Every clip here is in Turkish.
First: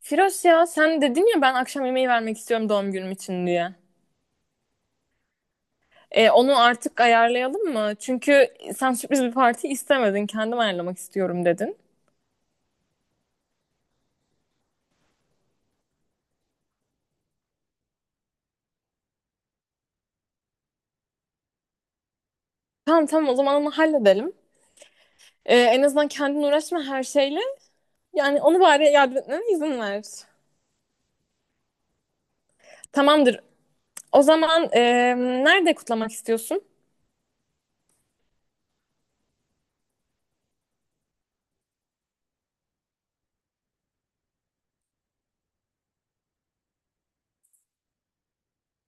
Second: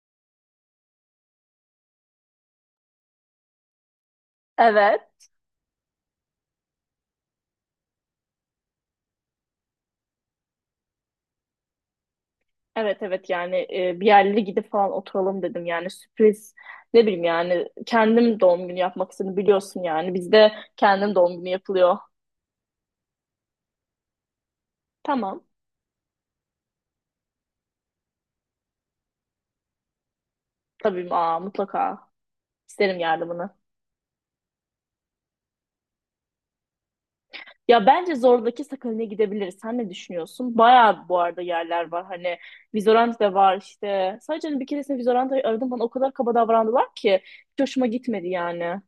Firoz, ya sen dedin ya, ben akşam yemeği vermek istiyorum doğum günüm için diye. Evet. Onu artık ayarlayalım mı? Çünkü sen sürpriz bir parti istemedin. Kendim ayarlamak istiyorum dedin. Evet evet yani bir yerlere gidip falan oturalım dedim yani sürpriz ne bileyim yani kendim doğum günü yapmak istedim biliyorsun yani bizde kendim doğum günü yapılıyor. Tamam tamam, o zaman onu halledelim. Tamam En azından kendin uğraşma her şeyle. Yani onu bari yardım etmene izin ver. tabii aa, mutlaka isterim Tamamdır. yardımını. O zaman nerede kutlamak istiyorsun? Ya bence Zorlu'daki Sakalin'e gidebiliriz. Sen ne düşünüyorsun? Bayağı bu arada yerler var. Hani Vizorant da var işte. Sadece hani bir keresinde Vizorant'ı aradım bana o kadar kaba davrandılar ki hiç hoşuma gitmedi yani.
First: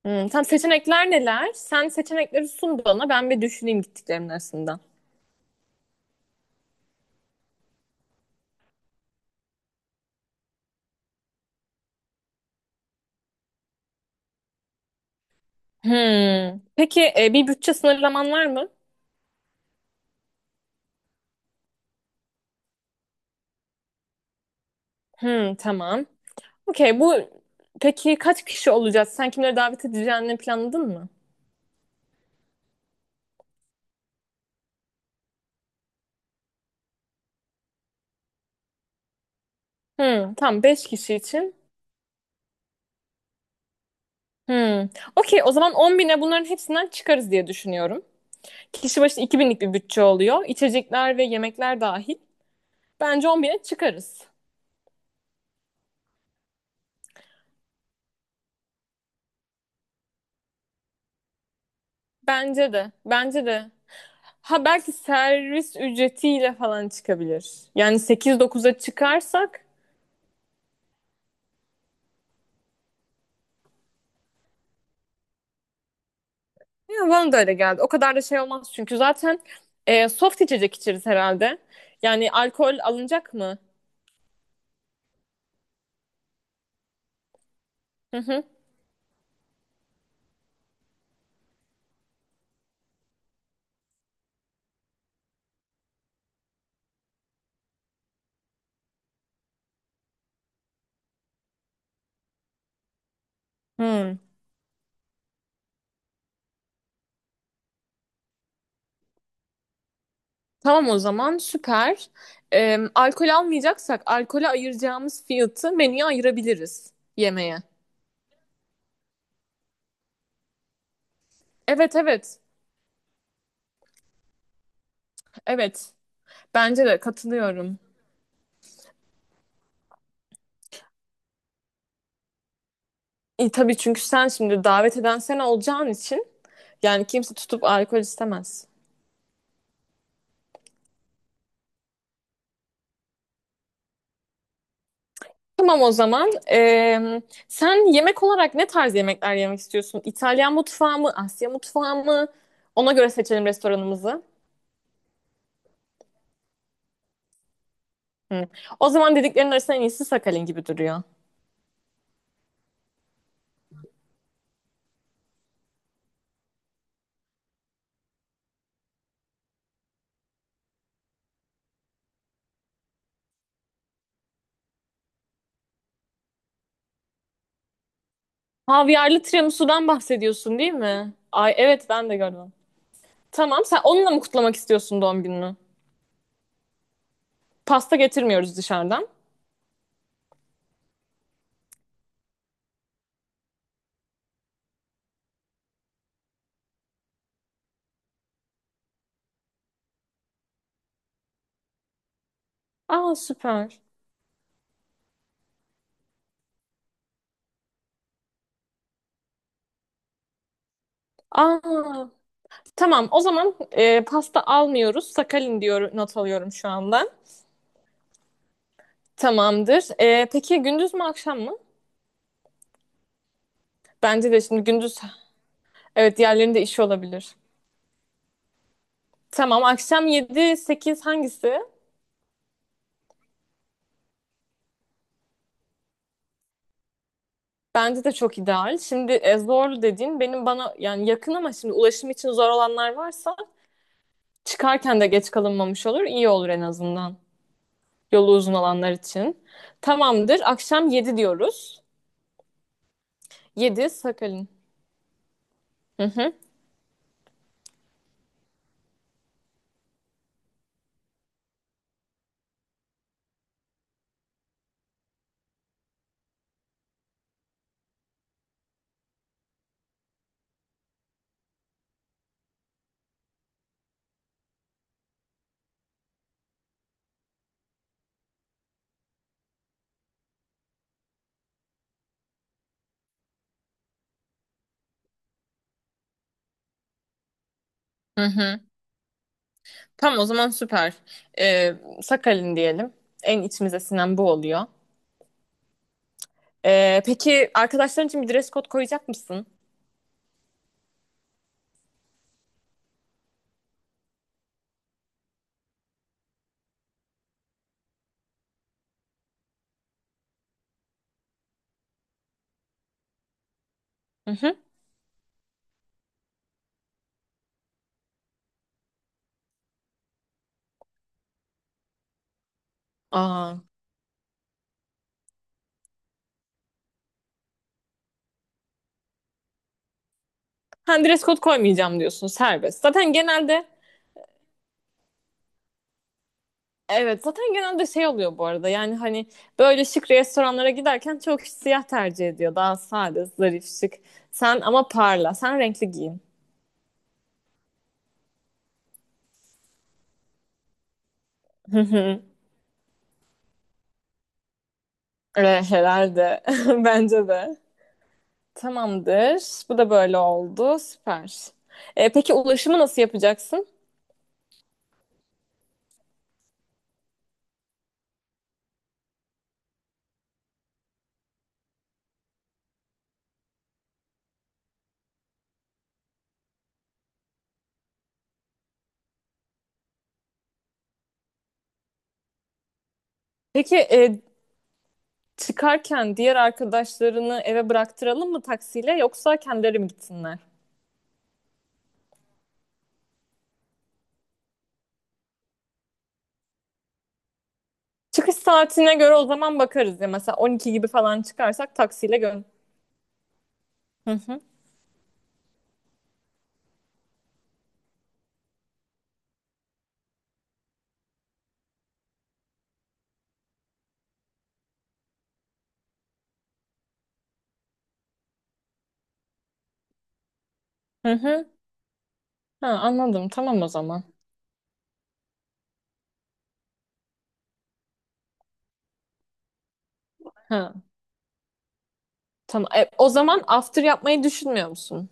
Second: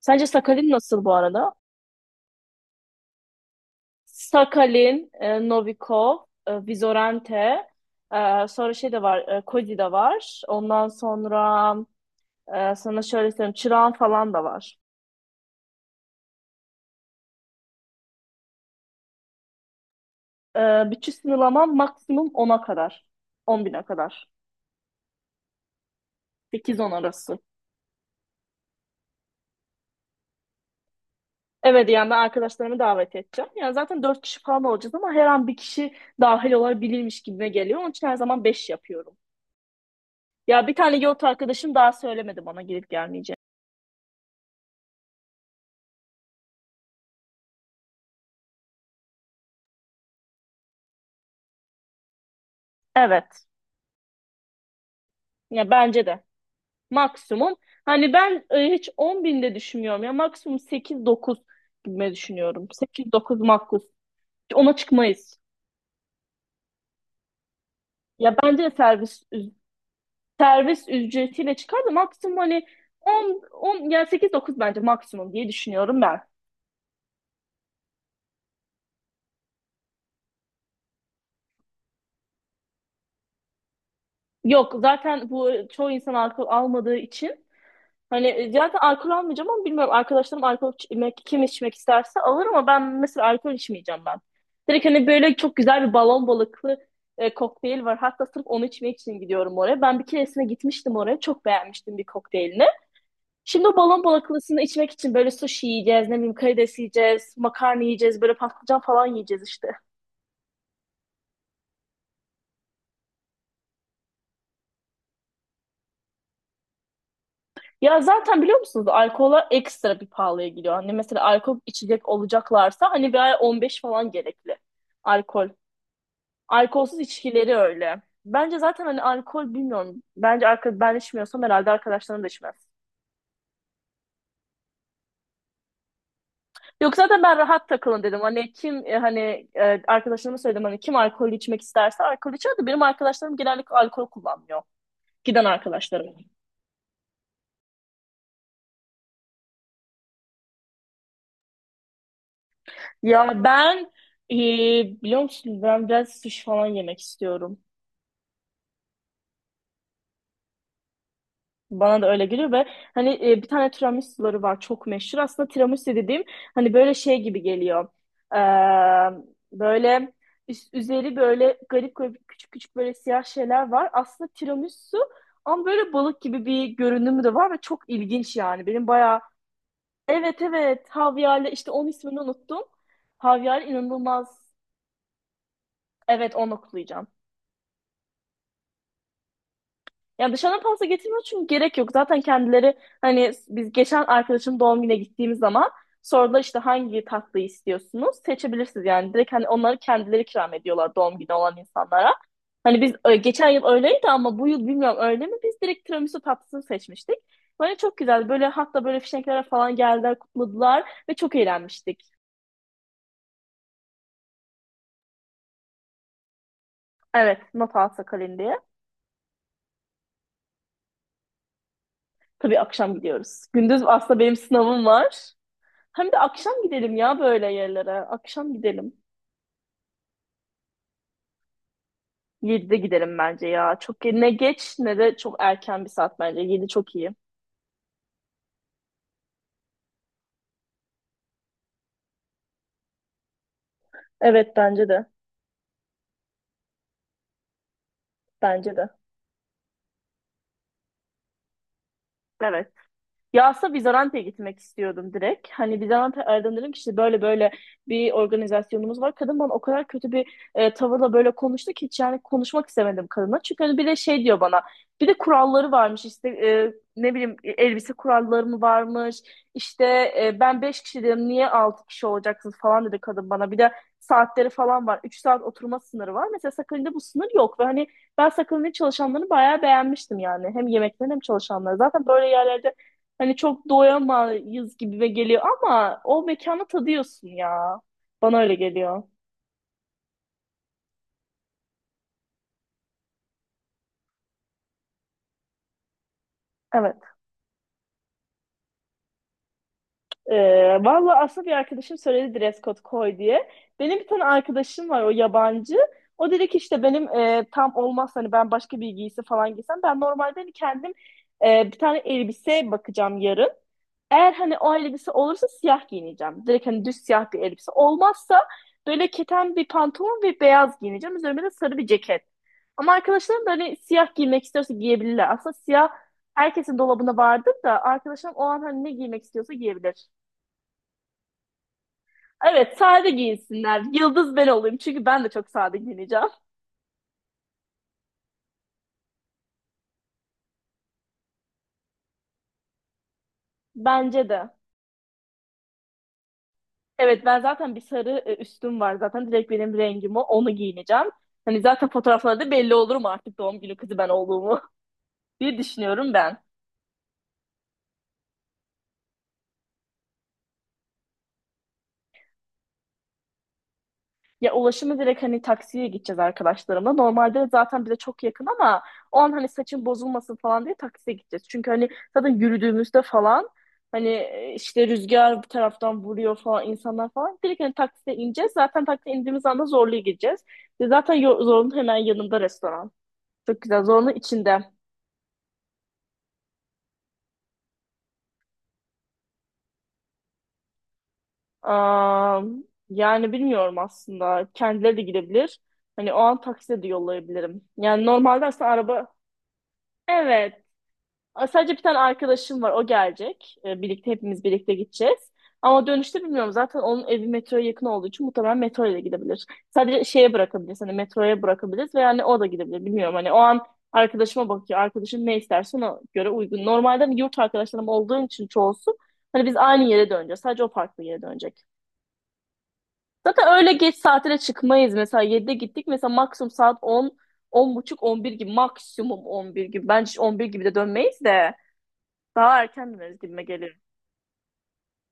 Sence Hmm, tam Sakalin nasıl seçenekler bu neler? arada? Sen seçenekleri sun bana. Ben bir düşüneyim gittiklerimin arasından. Sakalin, Novikov, Vizorente, sonra şey de var, Cody de var. Ondan sonra sana şöyle söyleyeyim, Çırağan falan da var. Hmm. Peki bir bütçe sınırlaman var mı? E, Bütün sınırlaman maksimum ona kadar. 10 bine kadar. Hmm, tamam. Sekiz 10 Okey, bu arası. peki, kaç kişi olacağız? Sen kimleri davet edeceğini planladın mı? Evet yani ben arkadaşlarımı davet edeceğim. Yani zaten 4 kişi falan olacağız ama her an bir kişi dahil olabilirmiş gibime geliyor. Onun için her zaman 5 yapıyorum. Hmm, tamam, Ya bir 5 tane kişi yurt için. arkadaşım daha söylemedi bana gelip gelmeyeceğini. Hmm. Okey, o zaman 10 bine bunların hepsinden çıkarız diye düşünüyorum. Kişi başı 2 binlik bir bütçe oluyor. İçecekler ve yemekler dahil. Bence 10 Evet. bine çıkarız. Ya bence de. Maksimum. Hani ben hiç 10 binde düşünmüyorum ya. Maksimum 8-9 gibi düşünüyorum. Bence de. 8-9 Bence de. makul. Ha, Ona belki çıkmayız. servis ücretiyle falan çıkabilir. Yani Ya sekiz bence de dokuz'a servis çıkarsak servis ücretiyle çıkar da maksimum hani 10, 10 yani 8-9 bence maksimum diye düşünüyorum ben. ya, bana da öyle geldi. O kadar da şey olmaz çünkü zaten soft içecek içeriz herhalde. Yani alkol alınacak mı? Yok zaten bu çoğu insan alkol almadığı için. Hı Hani hı. Zaten alkol almayacağım ama bilmiyorum arkadaşlarım alkol içmek, kim içmek isterse alır ama ben mesela alkol içmeyeceğim ben. Direkt hani böyle çok güzel bir balon balıklı kokteyl var. Hatta sırf onu içmek için gidiyorum oraya. Ben bir keresine gitmiştim oraya. Çok beğenmiştim bir kokteylini. Şimdi o balon Hmm. balaklısını içmek için böyle sushi yiyeceğiz, ne bileyim karides yiyeceğiz, makarna yiyeceğiz, böyle patlıcan falan yiyeceğiz işte. Tamam o zaman, süper. Alkol almayacaksak alkole ayıracağımız fiyatı menüye ayırabiliriz yemeğe. Ya zaten biliyor musunuz alkola ekstra bir pahalıya gidiyor. Hani mesela alkol Evet içecek evet. olacaklarsa hani bir ay 15 falan gerekli alkol. Evet. Bence Alkolsüz de, içkileri katılıyorum. öyle. Bence zaten hani alkol bilmiyorum. Bence alkol ben içmiyorsam herhalde arkadaşlarım da içmez. E, tabii, çünkü sen şimdi davet eden sen olacağın için Yok yani zaten kimse ben tutup rahat alkol takılın dedim. Hani istemez. kim hani arkadaşlarıma söyledim hani kim alkol içmek isterse alkol içer de benim arkadaşlarım genellikle alkol kullanmıyor. Giden Tamam o arkadaşlarım. zaman. Sen yemek olarak ne tarz yemekler yemek istiyorsun? İtalyan mutfağı mı? Asya mutfağı mı? Ona göre Ya seçelim ben restoranımızı. e, biliyor musun ben biraz sushi falan yemek istiyorum. Hı. O zaman dediklerin arasında en iyisi Sakalin gibi duruyor. Bana da öyle geliyor ve hani bir tane tiramisuları var çok meşhur. Aslında tiramisu dediğim hani böyle şey gibi geliyor. Ee, Böyle üzeri böyle garip garip küçük küçük böyle siyah şeyler var. Aslında tiramisu ama böyle balık gibi bir görünümü de var ve çok ilginç yani. Benim bayağı. Havyarlı tiramisu'dan Evet bahsediyorsun değil evet mi? Havyar'la Ay işte evet, onun ben de ismini gördüm. unuttum. Havyar Tamam, sen onunla mı inanılmaz. kutlamak istiyorsun doğum gününü? Evet onu okuyacağım. Pasta getirmiyoruz dışarıdan. Yani dışarıdan pasta getirmiyor çünkü gerek yok. Zaten kendileri hani biz geçen arkadaşım doğum gününe gittiğimiz zaman sordular işte hangi tatlıyı istiyorsunuz? Seçebilirsiniz yani. Direkt hani onları kendileri ikram ediyorlar doğum günü olan insanlara. Hani biz Aa, geçen yıl süper. öyleydi ama bu yıl bilmiyorum öyle mi? Biz direkt tiramisu tatlısını seçmiştik. Böyle çok güzel. Böyle hatta böyle fişeklere falan geldiler, kutladılar ve çok eğlenmiştik. Aa, tamam, o zaman pasta almıyoruz. Sakalin diyor, not alıyorum şu anda. Evet, not alsa kalın diye. Tamamdır. Peki, gündüz mü akşam mı? Tabii akşam gidiyoruz. Gündüz aslında Bence benim de şimdi sınavım gündüz, var. Hem evet, de akşam diğerlerinde işi gidelim ya olabilir. böyle yerlere. Akşam gidelim. Tamam, akşam yedi sekiz hangisi? 7'de gidelim bence ya. Çok ne geç ne de çok erken bir saat bence. 7 çok iyi. Bence de çok ideal. Şimdi zorlu dediğin benim bana yani yakın ama şimdi ulaşım için zor olanlar varsa Evet bence çıkarken de de. geç kalınmamış olur. İyi olur en azından. Yolu uzun Bence de. olanlar için. Tamamdır. Akşam 7 diyoruz. Evet. Ya aslında Yedi Bizante'ye Sakalin. gitmek istiyordum direkt. Hani Hı Bizante hı. aradım dedim ki işte böyle böyle bir organizasyonumuz var. Kadın bana o kadar kötü bir tavırla böyle konuştu ki hiç yani konuşmak istemedim kadına. Çünkü hani bir de şey diyor bana bir de kuralları varmış işte ne bileyim elbise kuralları mı varmış. İşte ben 5 kişi dedim niye 6 kişi olacaksınız falan dedi kadın bana. Bir de saatleri falan var. 3 saat oturma sınırı var. Mesela Sakın'da bu sınır yok ve hani ben Sakın'ın çalışanlarını bayağı beğenmiştim yani. Hem yemeklerini hem çalışanları. Zaten böyle yerlerde hani çok doyamayız gibime geliyor ama o mekanı tadıyorsun ya. Hı Bana öyle hı. geliyor. Tamam o zaman, süper. Ee, Sakalin diyelim. En içimize sinen bu oluyor. Evet. Peki, arkadaşların için bir dress code koyacak mısın? Valla aslında bir arkadaşım söyledi dress code koy diye. Benim bir tane arkadaşım var o yabancı. O dedi ki işte benim tam olmaz hani ben başka bir giysi falan giysem. Ben normalde hani kendim bir tane elbise bakacağım yarın. Hı Eğer hı. hani o elbise olursa siyah giyineceğim. Direkt hani düz siyah bir elbise. Olmazsa böyle keten bir pantolon ve beyaz giyineceğim. Üzerime de sarı bir ceket. Ama arkadaşlarım da Aa. hani siyah giymek istiyorsa giyebilirler. Aslında siyah herkesin dolabında vardır da arkadaşlarım o an hani ne giymek istiyorsa giyebilir. Ha, dress code koymayacağım diyorsun, Evet, serbest. sade Zaten genelde giyinsinler. Yıldız ben olayım çünkü ben de çok sade giyineceğim. evet, zaten genelde şey oluyor bu arada, yani hani böyle şık restoranlara giderken çok kişi siyah tercih ediyor, daha sade, zarif, şık. Bence de. Sen ama parla, sen renkli giyin. Evet ben zaten bir sarı üstüm var zaten direkt benim rengim o onu giyineceğim. Hani Hı zaten hı. fotoğraflarda belli olurum artık doğum günü kızı ben olduğumu diye düşünüyorum Herhalde ben. bence de tamamdır, bu da böyle oldu, süper. Peki, ulaşımı nasıl yapacaksın? Ya ulaşımı direkt hani taksiye gideceğiz arkadaşlarımla. Normalde zaten bize çok yakın ama o an hani saçın bozulmasın falan diye taksiye gideceğiz. Çünkü hani zaten yürüdüğümüzde falan hani işte rüzgar bir taraftan vuruyor falan insanlar falan. Direkt hani taksiye ineceğiz. Zaten taksiye indiğimiz anda Zorlu'ya gideceğiz. Ve zaten Zorlu'nun hemen yanında restoran. Çok Peki güzel. Zorlu'nun içinde. çıkarken diğer arkadaşlarını eve bıraktıralım mı taksiyle, yoksa kendileri mi gitsinler? Aa, yani bilmiyorum aslında. Kendileri de gidebilir. Hani o an taksiye de yollayabilirim. Yani Çıkış normalde aslında saatine araba. göre o zaman bakarız ya, mesela Evet. 12 gibi falan Aa, sadece çıkarsak bir tane taksiyle gö. arkadaşım var. O gelecek. Hı Birlikte hı. hepimiz birlikte gideceğiz. Ama dönüşte bilmiyorum. Zaten onun evi metroya yakın olduğu için muhtemelen metro ile gidebilir. Sadece şeye bırakabiliriz. Hani metroya bırakabiliriz ve yani o da gidebilir. Bilmiyorum hani o an arkadaşıma bakıyor. Arkadaşım ne isterse ona göre uygun. Normalde hani yurt arkadaşlarım olduğu için çoğusu hani biz aynı yere döneceğiz. Sadece o farklı Hı yere hı. dönecek. Ha, anladım. Zaten Tamam o öyle geç zaman. saatlere çıkmayız. Mesela 7'de gittik. Mesela maksimum saat 10, 10.30, 11 gibi. Maksimum 11 gibi. Bence 11 gibi Ha, de dönmeyiz de. Daha tamam. Erken O döneriz zaman gibime geliyor. after yapmayı düşünmüyor musun?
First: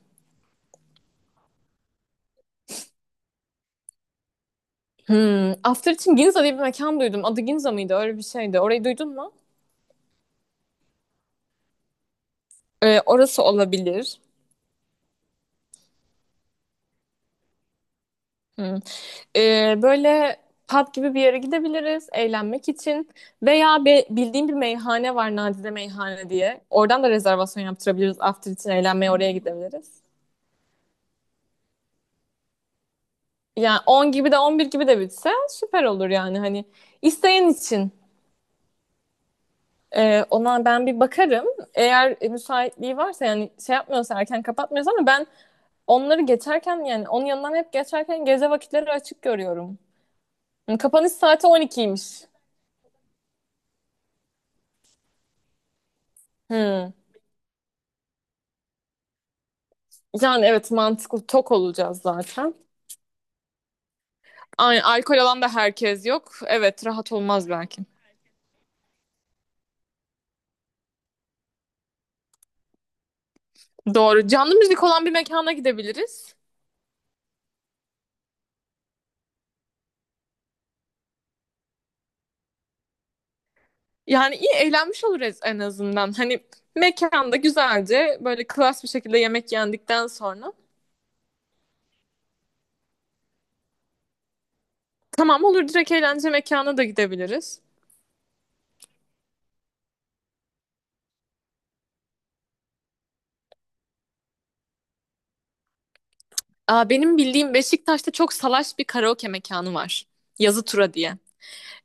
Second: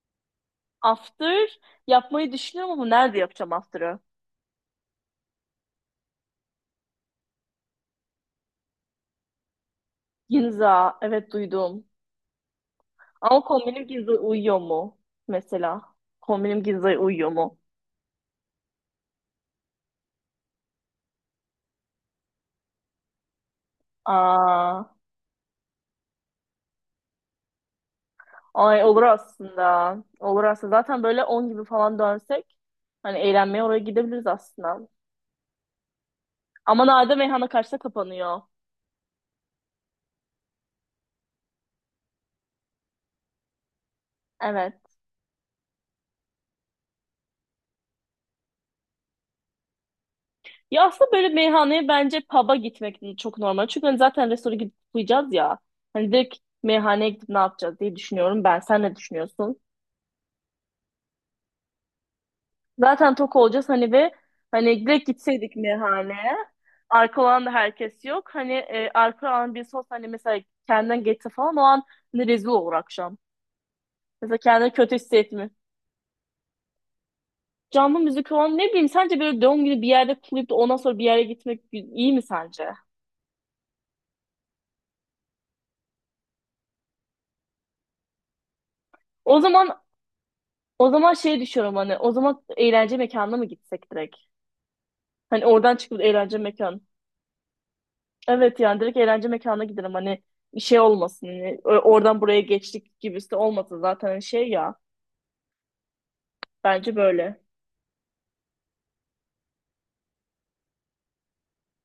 After yapmayı düşünüyorum ama nerede yapacağım after'ı? Hmm. After için Ginza diye bir mekan duydum. Adı Ginza mıydı? Öyle bir şeydi. Orayı duydun mu? Ginza, evet duydum. Ama Orası kombinim Ginza olabilir. uyuyor mu? Mesela. Kombinim Ginza'ya uyuyor mu? Hmm. Böyle pub gibi bir yere gidebiliriz eğlenmek için. Veya bildiğim bir Aa, meyhane var, Nadide Meyhane diye. Oradan da rezervasyon yaptırabiliriz. After için ay olur eğlenmeye oraya aslında. gidebiliriz. Olur aslında. Zaten böyle 10 gibi falan dönsek hani eğlenmeye oraya Yani 10 gidebiliriz gibi de 11 gibi aslında. de bitse süper olur yani. Hani Ama Nade isteyen meyhana karşıda için. kapanıyor. Ona ben bir bakarım. Eğer müsaitliği varsa, yani şey yapmıyorsa, erken Evet. kapatmıyorsa, ama ben onları geçerken, yani onun yanından hep geçerken gece vakitleri açık görüyorum. Yani Ya kapanış aslında böyle saati meyhaneye bence 12'ymiş. pub'a gitmek çok normal. Çünkü hani zaten restorana gidip uyuyacağız ya. Hani direkt Hmm. meyhaneye gidip ne yapacağız diye düşünüyorum ben. Sen ne düşünüyorsun? Yani evet, mantıklı, tok olacağız zaten. Zaten tok olacağız hani ve Aynen, hani direkt alkol alan da gitseydik herkes yok. meyhaneye. Evet, rahat Arka olan olmaz da belki. herkes yok. Hani arka olan birisi olsa hani mesela kendinden geçse falan o an hani rezil olur akşam. Doğru. Mesela Canlı kendini müzik kötü olan bir hissetme. mekana gidebiliriz. Canlı müzik olan ne bileyim sence böyle doğum günü bir yerde kutlayıp da ondan sonra bir yere gitmek iyi mi sence? Yani iyi eğlenmiş oluruz en azından. Hani mekanda güzelce böyle klas bir şekilde O yemek zaman yendikten sonra O zaman şey düşünüyorum hani o zaman eğlence mekanına mı gitsek direkt? tamam, Hani olur, oradan direkt çıkıp eğlence eğlence mekanına mekan. da gidebiliriz. Evet yani direkt eğlence mekanına gidelim hani bir şey olmasın. Hani, oradan buraya geçtik gibisi de olmasın zaten hani şey ya. Aa, Bence benim böyle. bildiğim Beşiktaş'ta çok salaş bir karaoke mekanı var. Yazı Tura diye.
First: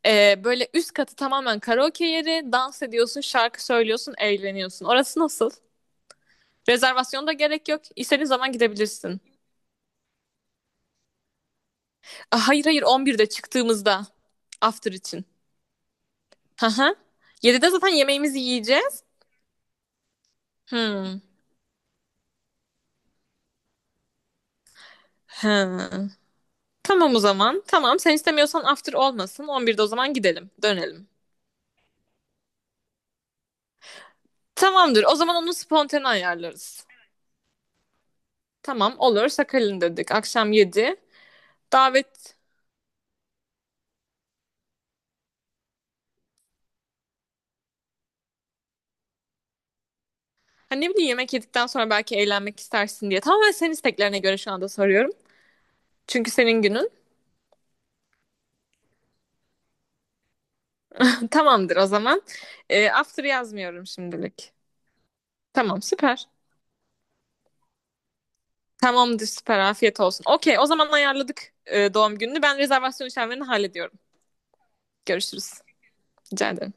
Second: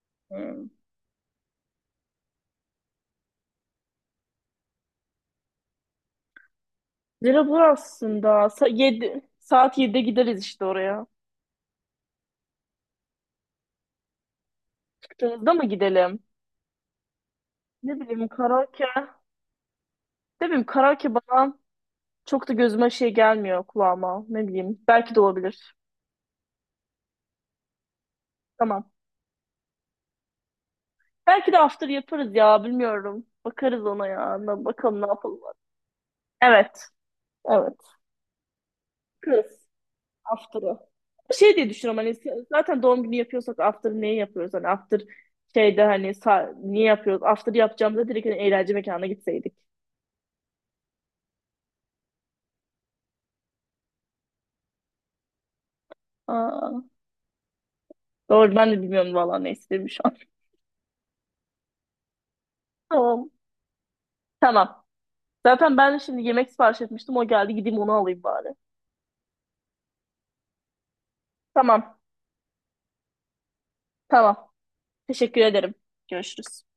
Böyle Hmm. üst katı tamamen karaoke yeri. Dans ediyorsun, şarkı söylüyorsun, eğleniyorsun. Orası nasıl? Rezervasyona da Lira bu gerek yok. İstediğin aslında. zaman gidebilirsin. Yedi, saat yedi'de gideriz işte oraya. Aa, hayır hayır, 11'de çıktığımızda. After için. Çıktığımızda mı gidelim? Hı hı. 7'de zaten Ne bileyim yemeğimizi karaoke. yiyeceğiz. Ne bileyim karaoke Hmm. bana çok da gözüme şey gelmiyor kulağıma. Ne bileyim belki de olabilir. Hı. Tamam o zaman. Tamam, sen istemiyorsan Tamam. after olmasın. 11'de o zaman gidelim. Dönelim. Belki de after yaparız ya bilmiyorum. Bakarız ona ya. Bakalım Tamamdır. ne O zaman yapalım. onu spontane ayarlarız. Evet. Evet. Tamam, olur. Kız. Sakalin dedik. Akşam After'ı. 7. Şey diye düşünüyorum hani Davet. Zaten doğum günü yapıyorsak after niye yapıyoruz? Hani after şeyde hani niye yapıyoruz? After yapacağımızda direkt hani eğlence mekanına gitseydik. Hani ne bileyim, yemek yedikten sonra belki eğlenmek istersin diye. Tamamen senin isteklerine göre şu anda soruyorum. Çünkü senin Aa, günün. doğru ben de bilmiyorum vallahi ne istediğimi şu an. Tamamdır o zaman. After Tamam. yazmıyorum şimdilik. Tamam. Zaten Tamam, ben şimdi süper. yemek sipariş etmiştim. O geldi gideyim onu alayım bari. Tamamdır, süper. Afiyet olsun. Okey, o zaman ayarladık Tamam. doğum gününü. Ben rezervasyon işlemlerini hallediyorum. Tamam. Teşekkür Görüşürüz. ederim. Rica Görüşürüz. ederim.